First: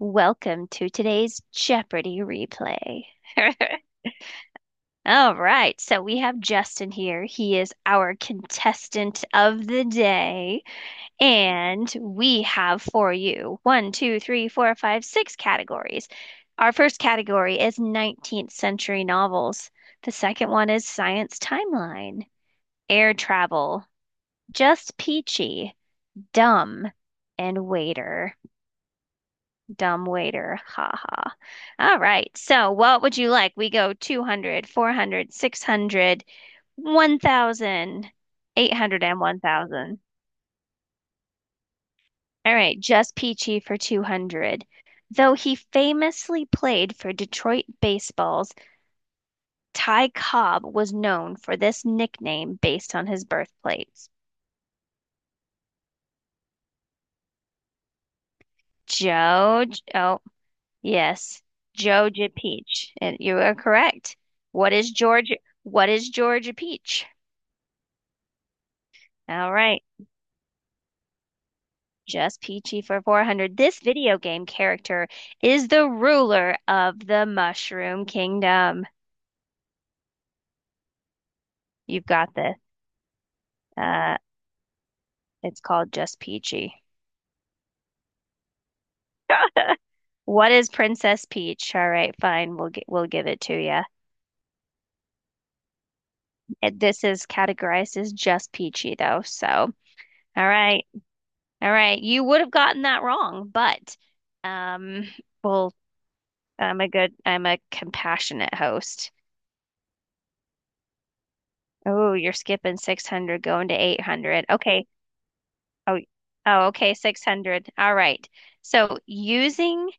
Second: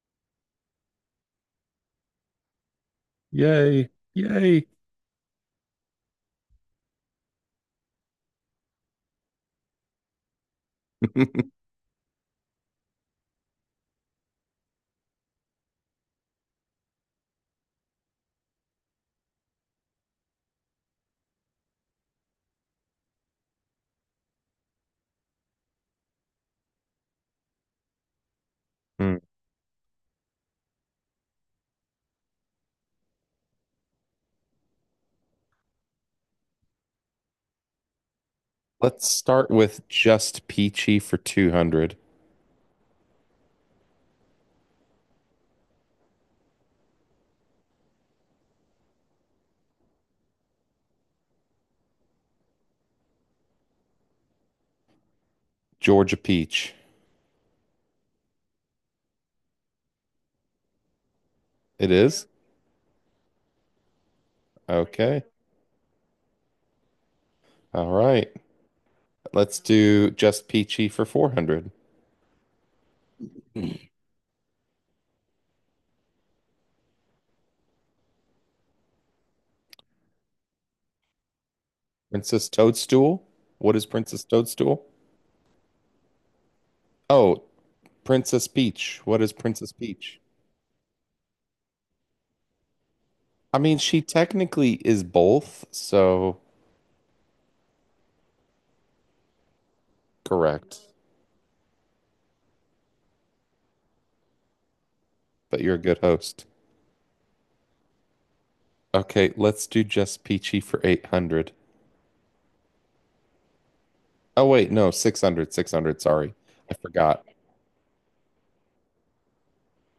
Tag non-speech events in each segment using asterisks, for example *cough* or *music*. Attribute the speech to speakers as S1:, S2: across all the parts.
S1: Welcome to today's Jeopardy replay.
S2: Yay. Yay.
S1: *laughs* All right, so we have Justin here. He is our contestant of the day, and we have for you one, two, three, four, five, six categories. Our first category is 19th century novels. The second one is science timeline, air travel, just peachy, dumb, and waiter.
S2: Hmm.
S1: Dumb waiter. Ha ha. All right. So what would you like? We go 200, 400, 600, 1,000, eight hundred,
S2: Let's
S1: and one
S2: start with
S1: thousand.
S2: just peachy for 200.
S1: All right. Just Peachy for 200. Though he famously played for Detroit Baseball's, Ty Cobb was known for this nickname based on his birthplace.
S2: Georgia peach.
S1: Joe, oh, yes.
S2: It is?
S1: Georgia Peach. And you are correct. What is
S2: Okay.
S1: Georgia? What is Georgia Peach?
S2: All right.
S1: All
S2: Let's
S1: right.
S2: do just peachy for 400.
S1: Just Peachy for 400. This video game character is the ruler of the Mushroom Kingdom. You've got
S2: Princess
S1: this.
S2: Toadstool. What is
S1: Uh,
S2: Princess Toadstool?
S1: it's called Just Peachy.
S2: Oh, Princess Peach. What is Princess
S1: *laughs*
S2: Peach?
S1: What is Princess Peach? All right, fine. We'll get. We'll give it to
S2: I mean,
S1: you.
S2: she technically is both, so
S1: This is categorized as just Peachy though. So, all
S2: correct.
S1: right. All right. You would have gotten that wrong, but um
S2: But
S1: well,
S2: you're a good host.
S1: I'm a compassionate host.
S2: Okay, let's do just peachy for 800.
S1: Oh, you're skipping 600 going to
S2: Oh,
S1: 800.
S2: wait,
S1: Okay.
S2: no, 600, 600,
S1: Oh,
S2: sorry.
S1: oh,
S2: I
S1: okay,
S2: forgot.
S1: 600. All right. So, using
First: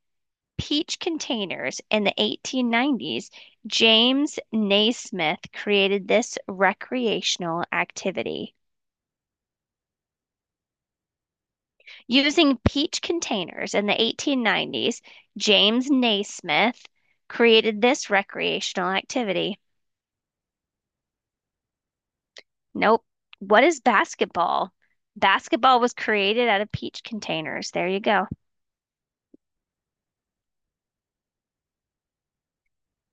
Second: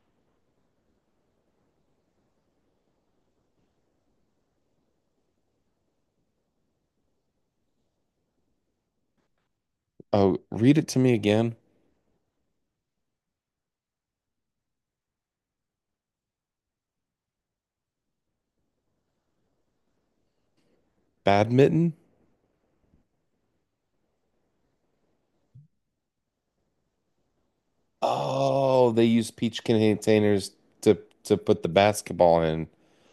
S1: peach containers in the 1890s, James Naismith created this recreational activity.
S2: Oh, read it to me again.
S1: Using peach containers in the 1890s, James Naismith created this recreational activity.
S2: Badminton?
S1: Nope. What is basketball? Basketball was created out of peach containers. There you go.
S2: Oh, they use peach containers to to put the basketball in.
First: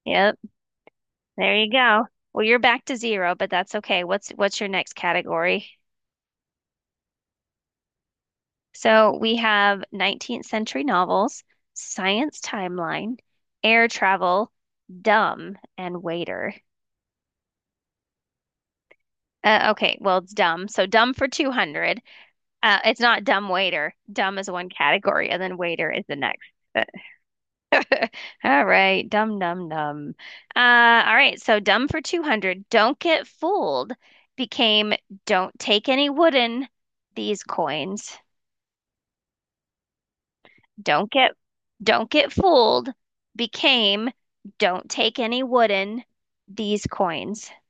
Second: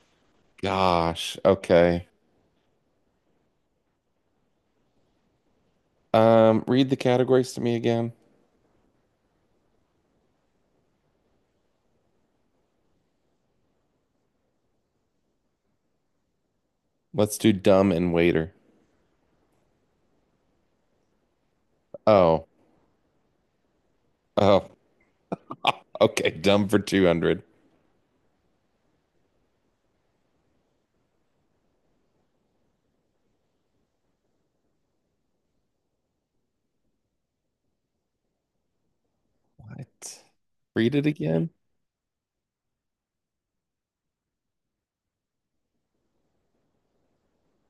S1: Yep.
S2: Gosh.
S1: There you
S2: Okay.
S1: go. Well, you're back to zero, but that's okay. What's your next category?
S2: Read the categories to me again.
S1: So we have 19th century novels, science timeline, air travel, dumb, and waiter.
S2: Let's do dumb and waiter.
S1: Okay, well, it's dumb. So dumb for 200.
S2: Oh.
S1: It's not dumb waiter. Dumb is
S2: Oh.
S1: one category, and then waiter is the
S2: Okay,
S1: next.
S2: dumb
S1: *laughs*
S2: for
S1: But-
S2: 200.
S1: All right, dumb, dumb, dumb. All right, so dumb for 200. Don't get fooled became don't take any wooden these coins.
S2: What? Read it
S1: Don't get
S2: again?
S1: don't get fooled became don't take any wooden these coins. *laughs*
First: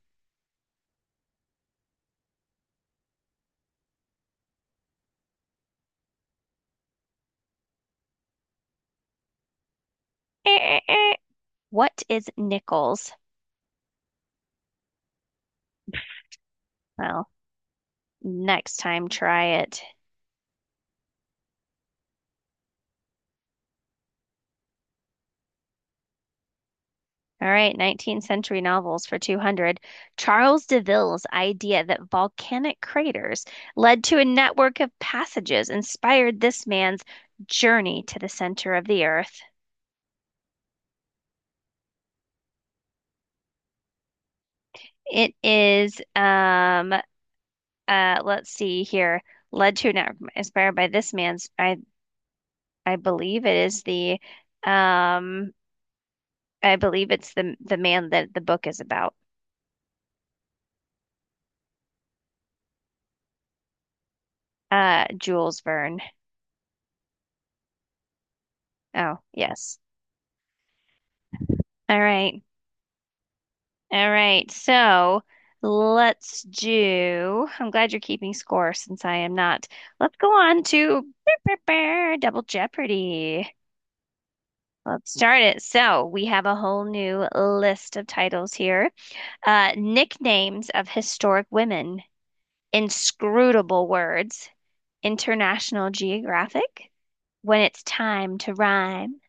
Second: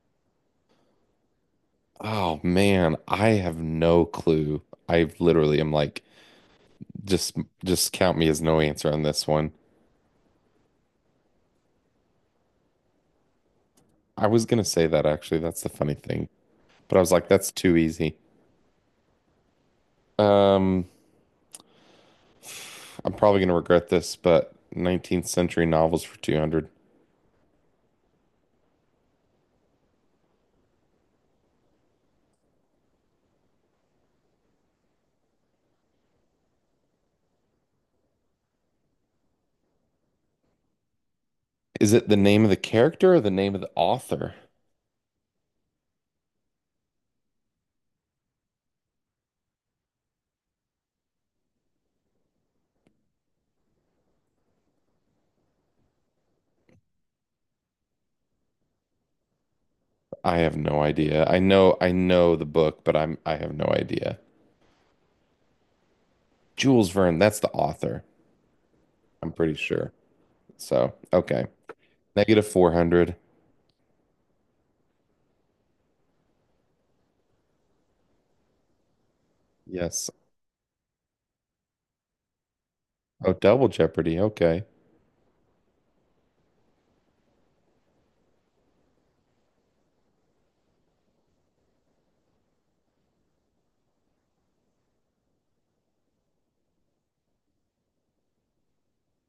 S2: Oh man, I have no clue. I literally am like just just count me as no answer on this one.
S1: Eh, eh, eh. What is nickels?
S2: I was gonna say that actually. That's the funny thing. But I was like
S1: Well,
S2: that's too easy.
S1: next time try it.
S2: Um, I'm probably going to regret this, but 19th century novels for 200.
S1: All right, 19th century novels for 200. Charles DeVille's idea that volcanic craters led to a network of passages inspired this man's journey to the center of the earth.
S2: Is it the name of the character or the name of the author?
S1: It is let's see here. Led to and inspired by this man's. I believe it is the. Um, I believe it's the man that the book is about.
S2: I have no idea. I know the book, but I have no idea.
S1: Jules Verne.
S2: Jules Verne, that's the author.
S1: Oh,
S2: I'm pretty
S1: yes.
S2: sure. So, okay.
S1: All right.
S2: Negative 400.
S1: All right. So let's do. I'm glad you're keeping score since I am not.
S2: Yes.
S1: Let's go on to *laughs* Double
S2: Oh,
S1: Jeopardy.
S2: double Jeopardy. Okay.
S1: Let's start it. So we have a whole new list of titles here. Nicknames of historic women, inscrutable words, International Geographic, when it's time to rhyme,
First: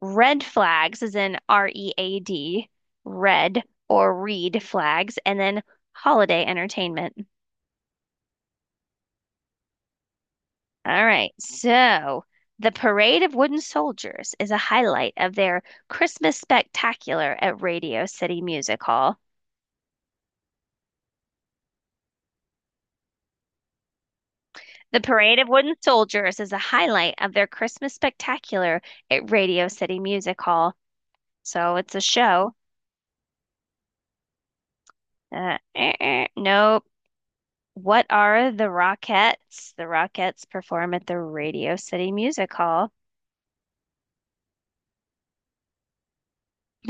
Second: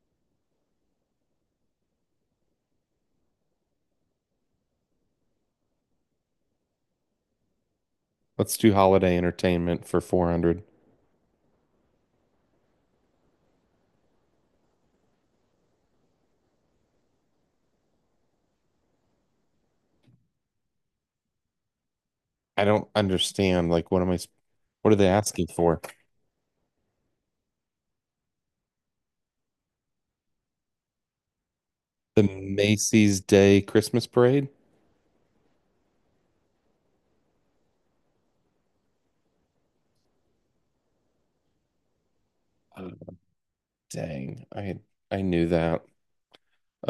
S1: red flags is in READ, red or read flags, and then holiday entertainment.
S2: Let's do holiday entertainment for 400.
S1: All right, so the Parade of Wooden Soldiers is a highlight of their Christmas spectacular at Radio City Music Hall.
S2: I don't understand. Like, what are
S1: The
S2: they
S1: parade of
S2: asking
S1: wooden
S2: for?
S1: soldiers is a highlight of their Christmas spectacular at Radio City Music Hall. So it's a
S2: The
S1: show.
S2: Macy's Day Christmas Parade?
S1: Nope. What are the Rockettes? The Rockettes perform at the Radio City Music Hall.
S2: Dang, I knew that.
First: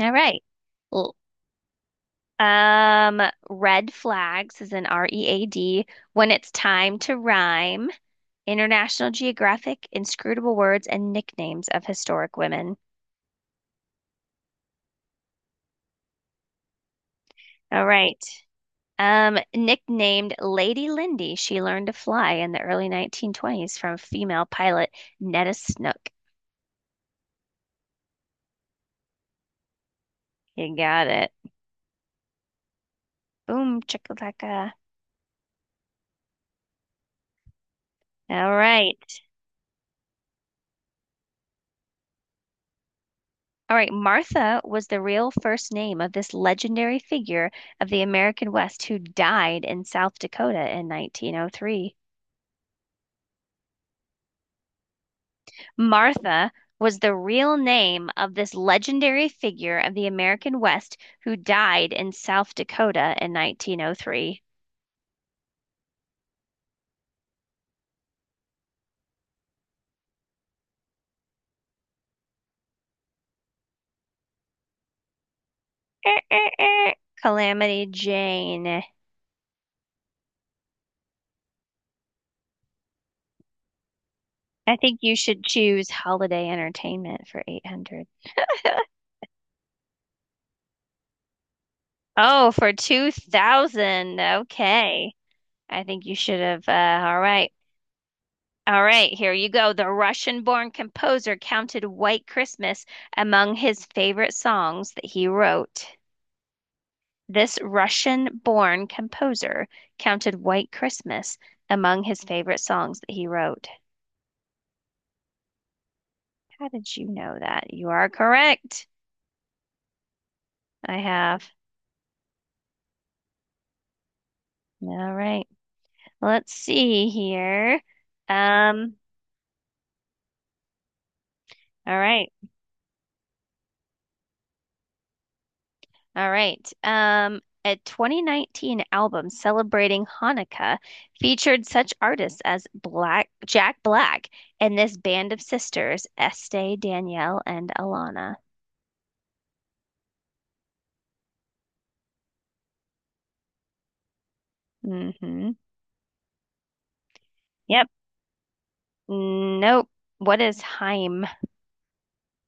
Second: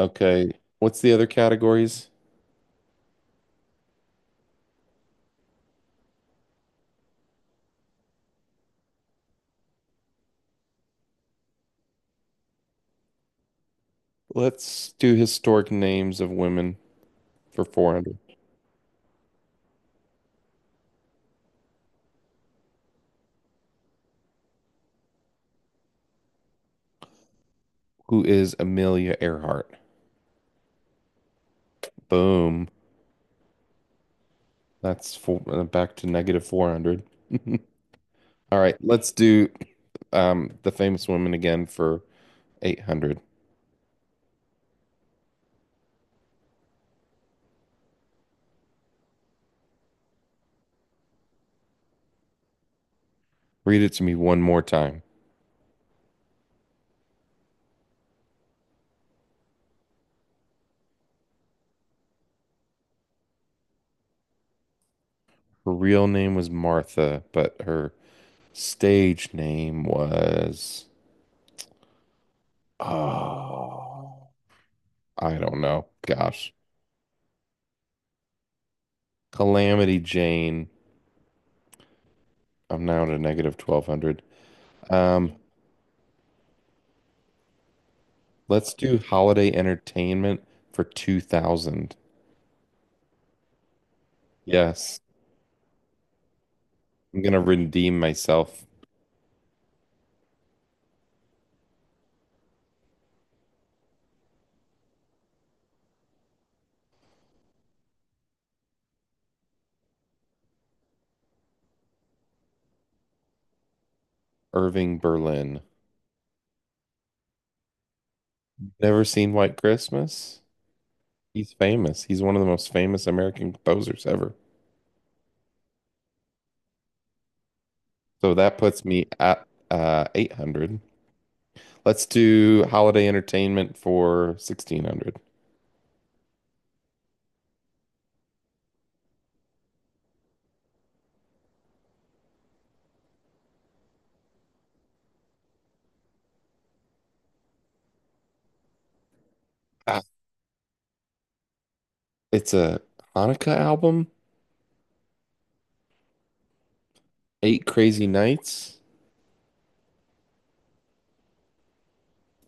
S1: All right.
S2: what's the
S1: L-
S2: other categories?
S1: Um, red flags is an READ. When it's time to rhyme. International Geographic, inscrutable words and nicknames of historic women.
S2: Let's do historic names of women for
S1: All
S2: 400.
S1: right. Nicknamed Lady Lindy, she learned to fly in the early 1920s from female pilot Netta Snook.
S2: Who is Amelia Earhart?
S1: You got it.
S2: Boom.
S1: Boom, chakalaka.
S2: That's four, back to negative 400. *laughs*
S1: All
S2: All right, let's
S1: right.
S2: do the famous woman again for 800.
S1: All right. Martha was the real first name of this legendary figure of the American West who died in South Dakota in 1903.
S2: Read it to me one more time.
S1: Martha was the real name of this legendary figure of the American West who died in South Dakota in 1903.
S2: Her real name was Martha, but her stage name was, oh, I don't know.
S1: Eh, eh,
S2: Gosh.
S1: eh. Calamity Jane.
S2: Calamity Jane. I'm now at a negative 1200.
S1: I think you
S2: Um,
S1: should choose Holiday Entertainment for 800.
S2: let's
S1: *laughs*
S2: do holiday entertainment for 2000.
S1: Oh, for 2000.
S2: Yes,
S1: Okay. I think you should have. All
S2: I'm gonna
S1: right.
S2: redeem myself.
S1: All right. Here you go. The Russian-born composer counted White Christmas among his favorite songs that he wrote. This Russian-born composer counted White Christmas among his favorite songs that he wrote.
S2: Irving Berlin.
S1: How did you know that? You are correct.
S2: Never seen White Christmas?
S1: I have
S2: He's famous. He's one of the most famous American composers ever.
S1: All right. Let's see here.
S2: So that puts
S1: Um,
S2: me at 800.
S1: all
S2: Let's
S1: right.
S2: do holiday entertainment for 1600.
S1: All right. A 2019 album celebrating Hanukkah featured such artists as Black Jack Black and this band of sisters, Estee, Danielle, and Alana.
S2: Ah, it's a Hanukkah album,
S1: Mm-hmm.
S2: Eight
S1: Yep.
S2: Crazy Nights.
S1: Nope. What is Haim?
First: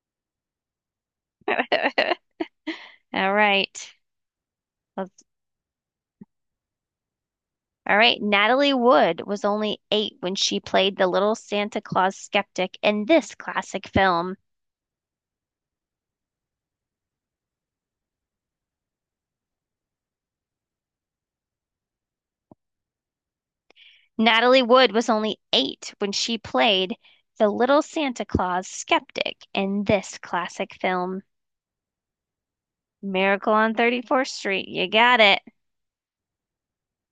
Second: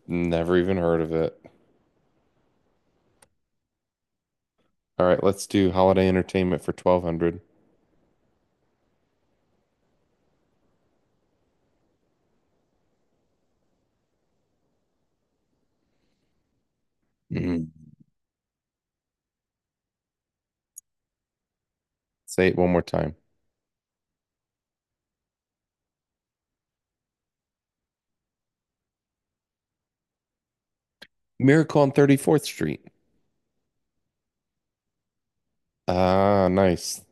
S2: Never even heard of it.
S1: *laughs* All right.
S2: All right,
S1: Let's-
S2: let's do Holiday Entertainment for 1200.
S1: all right. Natalie Wood was only eight when she played the little Santa Claus skeptic in this classic film.
S2: Mhm. Say it one more time.
S1: Natalie Wood was only eight when she played the Little Santa Claus skeptic in this classic film,
S2: Miracle on 34th Street.
S1: Miracle on 34th Street. You got it.
S2: Ah, nice.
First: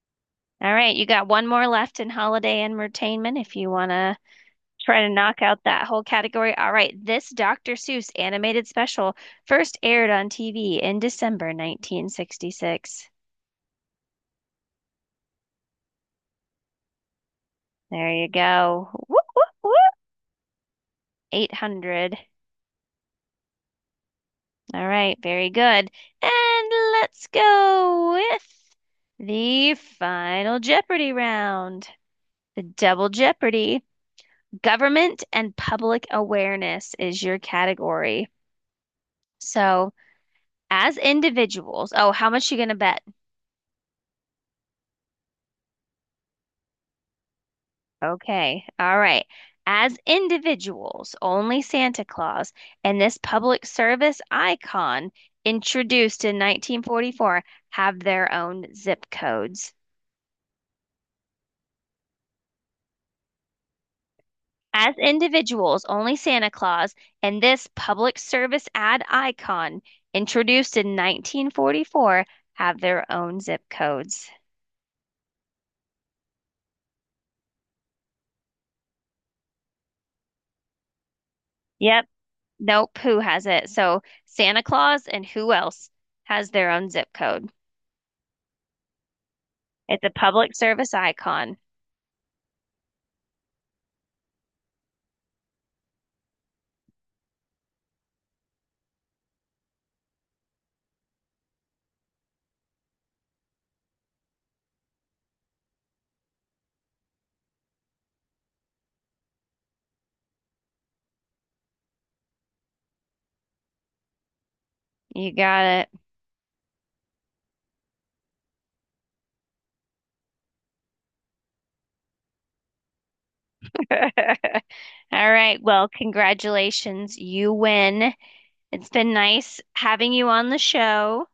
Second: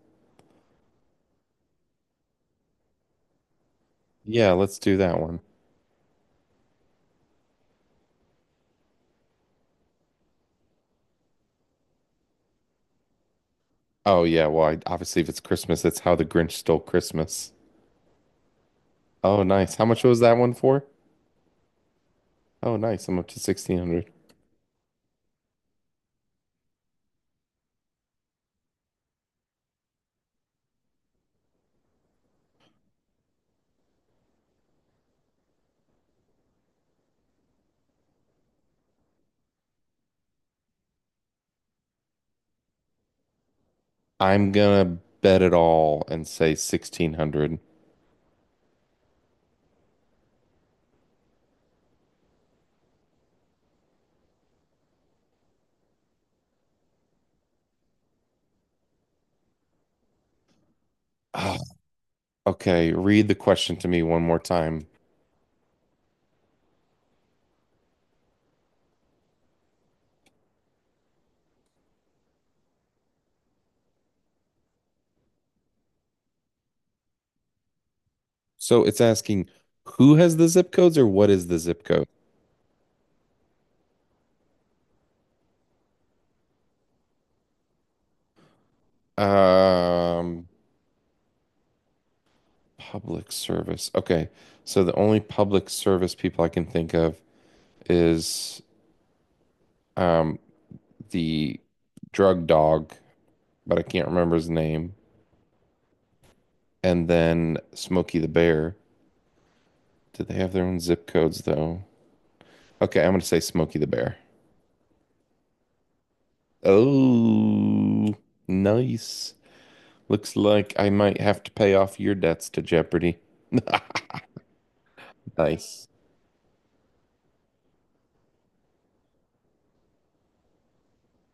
S1: All right, you got one more left in holiday entertainment if you want to
S2: Yeah, let's do
S1: try to
S2: that one.
S1: knock out that whole category. All right, this Dr. Seuss animated special first aired on TV in December 1966.
S2: Oh, yeah. Well, I, obviously, if it's Christmas, it's How the Grinch Stole Christmas.
S1: There you go. Whoop,
S2: Oh,
S1: whoop,
S2: nice. How
S1: whoop.
S2: much was that one for?
S1: 800.
S2: Oh, nice. I'm up to 1600.
S1: All right, very good. And let's go with the final Jeopardy round. The double Jeopardy. Government and public awareness is your category. So, as individuals, oh, how much you gonna bet?
S2: I'm gonna bet it all and say 1600.
S1: Okay, all right. As individuals, only Santa Claus and this public service icon introduced in 1944 have their own zip codes.
S2: Ah, okay, read the question to me one more time.
S1: As individuals, only Santa Claus and this public service ad icon, introduced in 1944, have their own zip codes.
S2: So it's asking who has the zip codes or what is the zip
S1: Yep,
S2: code?
S1: nope, who has it? So Santa Claus and who else has their own zip code? It's a
S2: Um,
S1: public service icon.
S2: Public service. Okay. So the only public service people I can think of is um the drug dog, but I can't remember his name, and then Smokey the Bear. Do they have their own zip codes though? Okay, I'm gonna say Smokey the Bear.
S1: You got
S2: Oh, nice. Looks like I might have to pay off your debts to Jeopardy.
S1: it. *laughs* All right,
S2: Nice.
S1: well, congratulations. You win. It's been nice having you on the show,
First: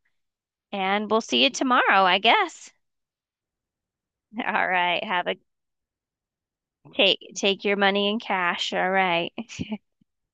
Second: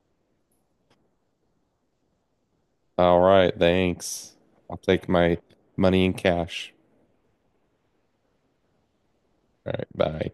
S1: and we'll see you tomorrow, I guess.
S2: All right, thanks.
S1: *laughs* All
S2: I'll
S1: right,
S2: take
S1: have a
S2: my money in cash.
S1: take your money in cash. All right.
S2: All right,
S1: *laughs*
S2: bye.